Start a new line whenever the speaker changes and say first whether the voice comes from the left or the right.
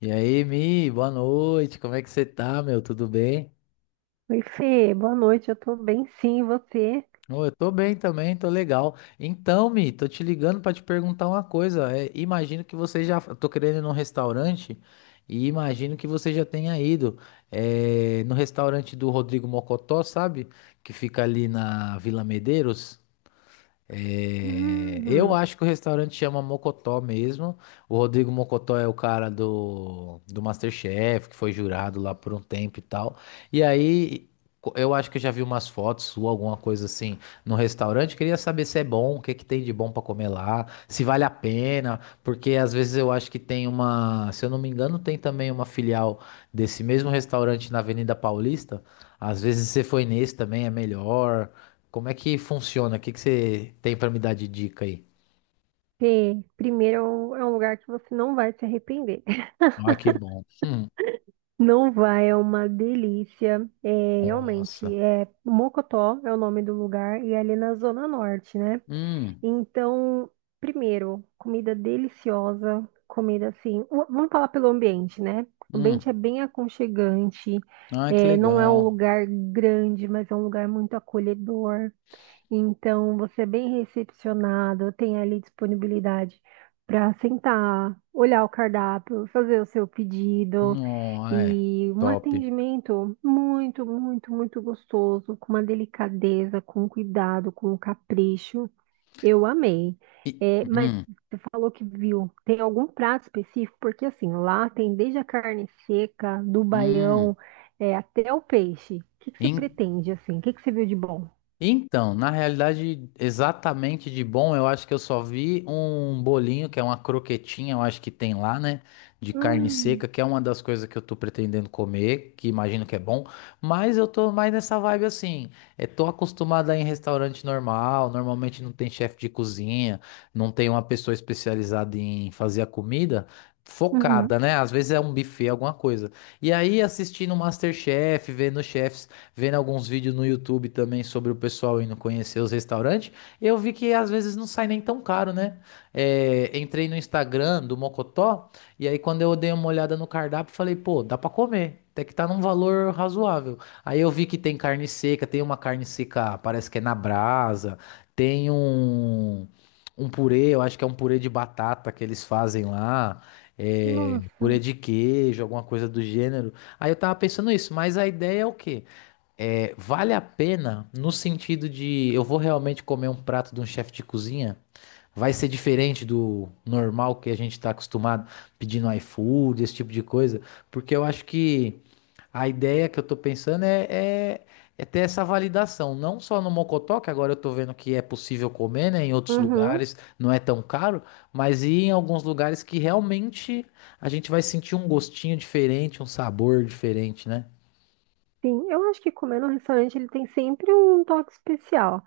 left: E aí, Mi, boa noite. Como é que você tá, meu? Tudo bem?
right: Oi, Fê, boa noite. Eu tô bem, sim, e você?
left: Ô, eu tô bem também, tô legal. Então, Mi, tô te ligando pra te perguntar uma coisa. É, imagino que você já. Eu tô querendo ir num restaurante e imagino que você já tenha ido no restaurante do Rodrigo Mocotó, sabe? Que fica ali na Vila Medeiros. É, eu
right: Hum,
left: acho que o restaurante chama Mocotó mesmo. O Rodrigo Mocotó é o cara do MasterChef, que foi jurado lá por um tempo e tal. E aí, eu acho que eu já vi umas fotos sua, alguma coisa assim, no restaurante. Queria saber se é bom, o que que tem de bom pra comer lá, se vale a pena, porque às vezes eu acho que tem uma, se eu não me engano, tem também uma filial desse mesmo restaurante na Avenida Paulista. Às vezes você foi nesse também, é melhor. Como é que funciona? O que que você tem pra me dar de dica aí?
right: Fê, primeiro é um lugar que você não vai se arrepender.
left: Ah, que bom.
right: Não vai, é uma delícia. É, realmente,
left: Nossa.
right: é, Mocotó é o nome do lugar e é ali na Zona Norte, né?
left: Hum,
right: Então, primeiro, comida deliciosa, comida assim, vamos falar pelo ambiente, né? O
left: hum.
right: ambiente é bem aconchegante,
left: Ah, que
right: é, não é um
left: legal.
right: lugar grande, mas é um lugar muito acolhedor. Então, você é bem recepcionado, tem ali disponibilidade para sentar, olhar o cardápio, fazer o seu pedido,
left: Não, é.
right: e um
left: Top.
right: atendimento muito, muito, muito gostoso, com uma delicadeza, com um cuidado, com um capricho. Eu amei.
left: E,
right: É, mas
left: hum,
right: você falou que viu, tem algum prato específico? Porque assim, lá tem desde a carne seca, do
left: hum.
right: baião, é, até o peixe. O que que você pretende assim? O que que você viu de bom?
left: Então, na realidade, exatamente de bom, eu acho que eu só vi um bolinho, que é uma croquetinha, eu acho que tem lá, né? De carne seca,
right: Hum.
left: que é uma das coisas que eu tô pretendendo comer, que imagino que é bom, mas eu tô mais nessa vibe assim. É, tô acostumado a ir em restaurante normal, normalmente não tem chefe de cozinha, não tem uma pessoa especializada em fazer a comida.
right: Uhum.
left: Focada, né? Às vezes é um buffet, alguma coisa. E aí, assistindo o MasterChef, vendo o chefe, vendo alguns vídeos no YouTube também sobre o pessoal indo conhecer os restaurantes, eu vi que às vezes não sai nem tão caro, né? É, entrei no Instagram do Mocotó, e aí quando eu dei uma olhada no cardápio, falei, pô, dá pra comer. Até que tá num valor razoável. Aí eu vi que tem carne seca, tem uma carne seca, parece que é na brasa, tem um, um purê, eu acho que é um purê de batata que eles fazem lá, é,
right: Nossa.
left: purê de queijo, alguma coisa do gênero. Aí eu tava pensando isso, mas a ideia é o quê? É, vale a pena no sentido de eu vou realmente comer um prato de um chefe de cozinha? Vai ser diferente do normal que a gente está acostumado pedindo iFood, esse tipo de coisa? Porque eu acho que a ideia que eu tô pensando é, é, é ter essa validação, não só no Mocotó, que agora eu tô vendo que é possível comer, né? Em outros
right: Uhum.
left: lugares não é tão caro, mas ir em alguns lugares que realmente a gente vai sentir um gostinho diferente, um sabor diferente, né?
right: Sim, eu acho que comer no restaurante ele tem sempre um toque especial.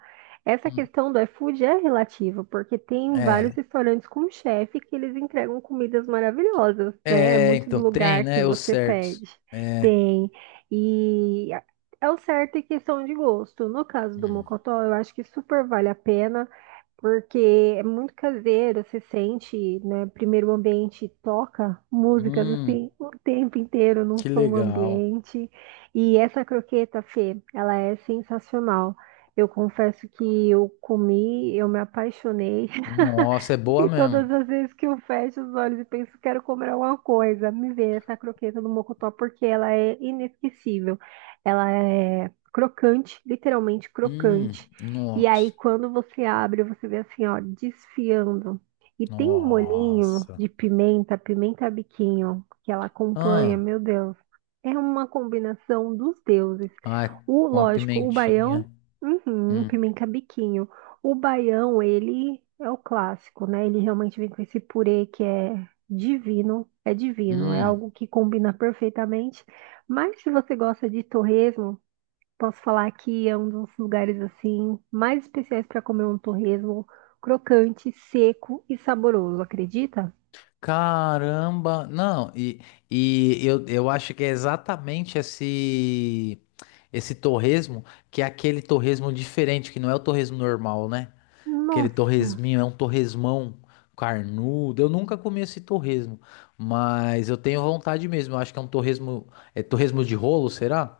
right: Essa
left: Hum.
right: questão do iFood é relativa, porque tem vários
left: É,
right: restaurantes com chefe que eles entregam comidas maravilhosas, né? É
left: é,
right: muito do
left: então tem,
right: lugar que
left: né? Os
right: você
left: certos.
right: pede.
left: É.
right: Tem. E é o certo em questão de gosto. No caso do
left: Hum.
right: Mocotó, eu acho que super vale a pena, porque é muito caseiro, você sente, né? Primeiro o ambiente toca músicas
left: Hum,
right: assim o tempo inteiro num
left: que
right: som
left: legal.
right: ambiente. E essa croqueta, Fê, ela é sensacional. Eu confesso que eu comi, eu me apaixonei.
left: Nossa, é boa
right: E
left: mesmo.
right: todas as vezes que eu fecho os olhos e penso, quero comer alguma coisa, me vem essa croqueta do mocotó porque ela é inesquecível. Ela é crocante, literalmente crocante. E
left: Nossa.
right: aí, quando você abre, você vê assim, ó, desfiando. E tem um molhinho
left: Nossa.
right: de pimenta, pimenta a biquinho, que ela acompanha,
left: Ah,
right: meu Deus. É uma combinação dos deuses.
left: ai,
right: O,
left: com a
right: lógico, o baião,
left: pimentinha.
right: uhum,
left: Hum,
right: pimenta a biquinho. O baião, ele é o clássico, né? Ele realmente vem com esse purê que é divino, é divino, é
left: hum.
right: algo que combina perfeitamente. Mas se você gosta de torresmo, posso falar que é um dos lugares assim mais especiais para comer um torresmo crocante, seco e saboroso, acredita?
left: Caramba. Não, e eu acho que é exatamente esse, esse torresmo, que é aquele torresmo diferente, que não é o torresmo normal, né? Aquele
right: Nossa!
left: torresminho, é um torresmão carnudo. Eu nunca comi esse torresmo, mas eu tenho vontade mesmo. Eu acho que é um torresmo, é torresmo de rolo, será?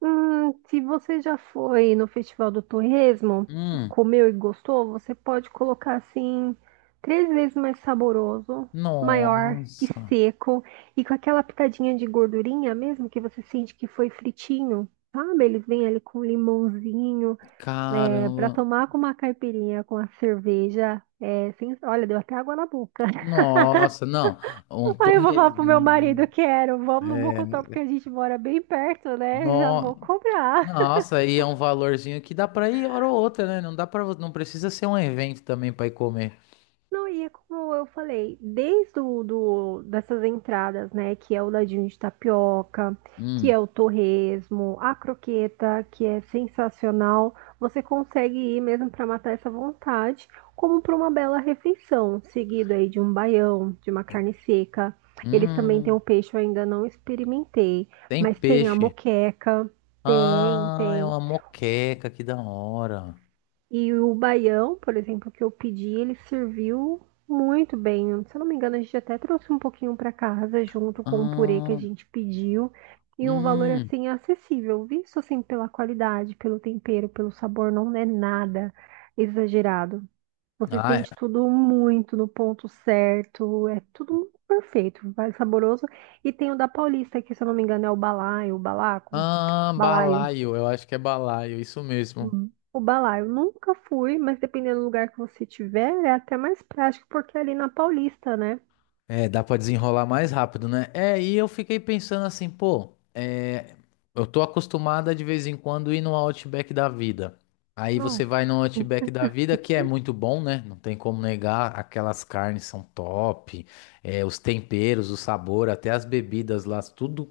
right: Se você já foi no Festival do Torresmo,
left: Hum,
right: comeu e gostou, você pode colocar assim três vezes mais saboroso, maior e
left: nossa,
right: seco, e com aquela pitadinha de gordurinha mesmo que você sente que foi fritinho, sabe? Eles vêm ali com limãozinho, é, para
left: caramba.
right: tomar com uma caipirinha, com a cerveja. É, olha, deu até água na boca.
left: Nossa, não, um
right: Aí eu vou falar pro meu
left: torresminho.
right: marido, quero, vamos no
left: É,
right: Mocotó, porque a gente mora bem perto, né? Já
left: no,
right: vou comprar.
left: nossa, aí é um valorzinho que dá pra ir hora ou outra, né? Não dá para, não precisa ser um evento também pra ir comer.
right: Não, e é como eu falei, desde dessas entradas, né, que é o ladinho de tapioca, que
left: Hum,
right: é o torresmo, a croqueta, que é sensacional, você consegue ir mesmo para matar essa vontade, como para uma bela refeição, seguido aí de um baião, de uma carne seca. Eles também têm
left: hum,
right: o peixe, eu ainda não experimentei,
left: tem
right: mas tem a
left: peixe.
right: moqueca, tem,
left: Ah, é
right: tem.
left: uma moqueca, que da hora.
right: E o baião, por exemplo, que eu pedi, ele serviu muito bem. Se eu não me engano, a gente até trouxe um pouquinho para casa junto com o purê que a
left: Ah,
right: gente pediu. E um valor
left: hum.
right: assim acessível, visto assim pela qualidade, pelo tempero, pelo sabor, não é nada exagerado. Você
left: Ah, é.
right: sente tudo muito no ponto certo, é tudo perfeito, vai saboroso. E tem o da Paulista, que se eu não me engano é o balaio, o balaco,
left: Ah,
right: balaio.
left: balaio, eu acho que é balaio, isso mesmo.
right: Hum, o balaio eu nunca fui, mas dependendo do lugar que você tiver, é até mais prático, porque é ali na Paulista, né?
left: É, dá pra desenrolar mais rápido, né? É, e eu fiquei pensando assim, pô, é, eu tô acostumada de vez em quando ir no Outback da vida. Aí você vai
right: Nossa,
left: no Outback da vida, que é muito bom, né? Não tem como negar, aquelas carnes são top, é, os temperos, o sabor, até as bebidas lá, tudo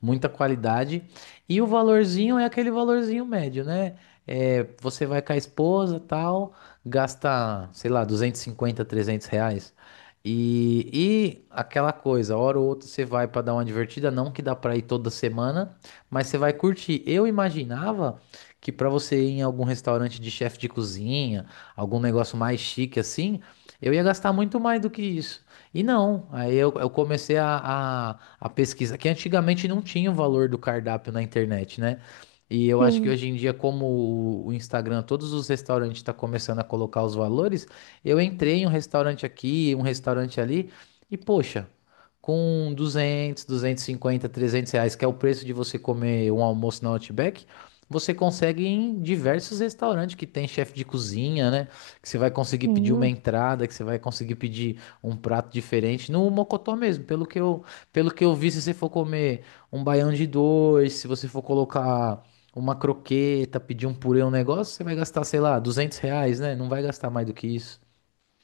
left: muita qualidade. E o valorzinho é aquele valorzinho médio, né? É, você vai com a esposa, tal, gasta, sei lá, 250 R$ 300. E, e aquela coisa, hora ou outra você vai para dar uma divertida, não que dá para ir toda semana, mas você vai curtir. Eu imaginava que para você ir em algum restaurante de chefe de cozinha, algum negócio mais chique assim, eu ia gastar muito mais do que isso. E não, aí eu comecei a a pesquisa, que antigamente não tinha o valor do cardápio na internet, né? E eu acho que
right: sim,
left: hoje em dia, como o Instagram, todos os restaurantes estão começando a colocar os valores, eu entrei em um restaurante aqui, um restaurante ali, e poxa, com 200 250 trezentos reais, que é o preço de você comer um almoço na Outback, você consegue ir em diversos restaurantes que tem chefe de cozinha, né? Que você vai conseguir pedir uma
right: sim.
left: entrada, que você vai conseguir pedir um prato diferente, no Mocotó mesmo, pelo que eu vi, se você for comer um baião de dois, se você for colocar uma croqueta, pedir um purê, um negócio, você vai gastar, sei lá, R$ 200, né? Não vai gastar mais do que isso.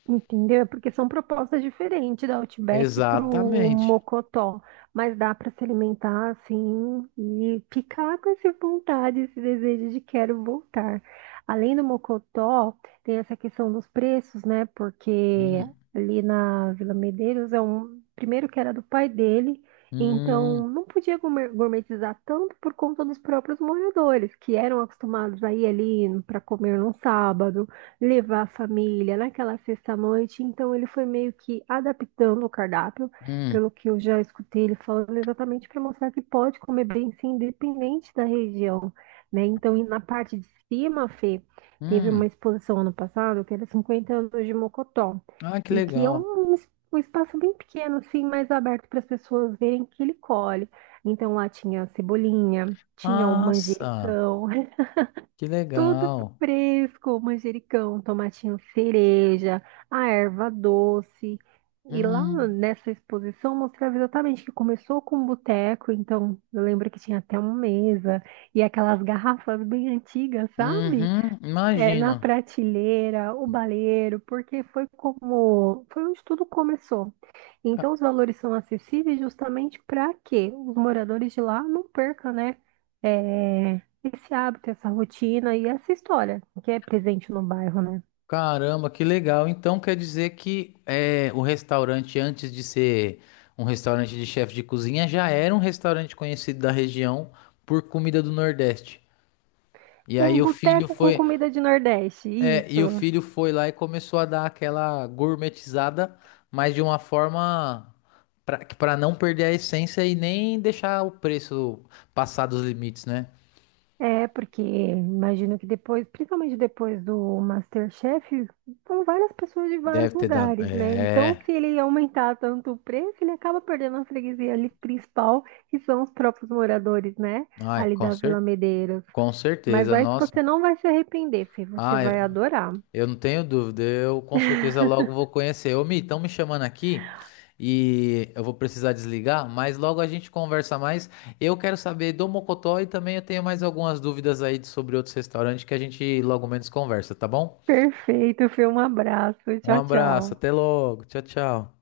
right: Entendeu? É. Porque são propostas diferentes da Outback pro
left: Exatamente.
right: Mocotó, mas dá para se alimentar assim e ficar com essa vontade, esse desejo de quero voltar. Além do Mocotó, tem essa questão dos preços, né? Porque
left: Hum,
right: ali na Vila Medeiros é um primeiro que era do pai dele,
left: hum,
right: então não podia gourmetizar tanto por conta dos próprios moradores, que eram acostumados a ir ali para comer num sábado, levar a família naquela sexta-noite. Então, ele foi meio que adaptando o cardápio,
left: hum,
right: pelo que eu já escutei ele falando, exatamente para mostrar que pode comer bem, sim, independente da região, né? Então, e na parte de cima, Fê, teve uma
left: hum.
right: exposição ano passado que era 50 anos de Mocotó,
left: Ah, que
right: e que é
left: legal.
right: um espaço bem pequeno, assim, mais aberto para as pessoas verem que ele colhe. Então, lá tinha cebolinha. Tinha o
left: Nossa,
right: manjericão,
left: que
right: tudo
left: legal.
right: fresco, manjericão, tomatinho cereja, a erva doce. E lá
left: Hum,
right: nessa exposição mostrava exatamente que começou com um boteco, então eu lembro que tinha até uma mesa e aquelas garrafas bem antigas, sabe?
left: uhum,
right: É, na
left: imagino.
right: prateleira, o baleiro, porque foi como, foi onde tudo começou. Então, os valores são acessíveis justamente para que os moradores de lá não percam, né, é, esse hábito, essa rotina e essa história que é presente no bairro, né?
left: Caramba, que legal. Então quer dizer que é, o restaurante, antes de ser um restaurante de chefe de cozinha, já era um restaurante conhecido da região por comida do Nordeste. E aí
right: Um
left: o filho
right: boteco com
left: foi,
right: comida de Nordeste, isso.
left: e o filho foi lá e começou a dar aquela gourmetizada, mas de uma forma para não perder a essência e nem deixar o preço passar dos limites, né?
right: É, porque imagino que depois, principalmente depois do MasterChef, são várias pessoas de vários
left: Deve ter dado.
right: lugares, né? Então,
left: É.
right: se ele aumentar tanto o preço, ele acaba perdendo a freguesia ali principal, que são os próprios moradores, né?
left: Ai,
right: Ali da Vila Medeiros.
left: com
right: Mas
left: certeza,
right: vai que
left: nossa.
right: você não vai se arrepender, Fê. Você
left: Ah,
right: vai adorar.
left: eu não tenho dúvida, eu com certeza logo vou conhecer. Ô, Mi, estão me chamando aqui e eu vou precisar desligar, mas logo a gente conversa mais. Eu quero saber do Mocotó e também eu tenho mais algumas dúvidas aí sobre outros restaurantes que a gente logo menos conversa, tá bom?
right: Perfeito, Fê. Um abraço.
left: Um
right: Tchau,
left: abraço,
right: tchau.
left: até logo, tchau, tchau.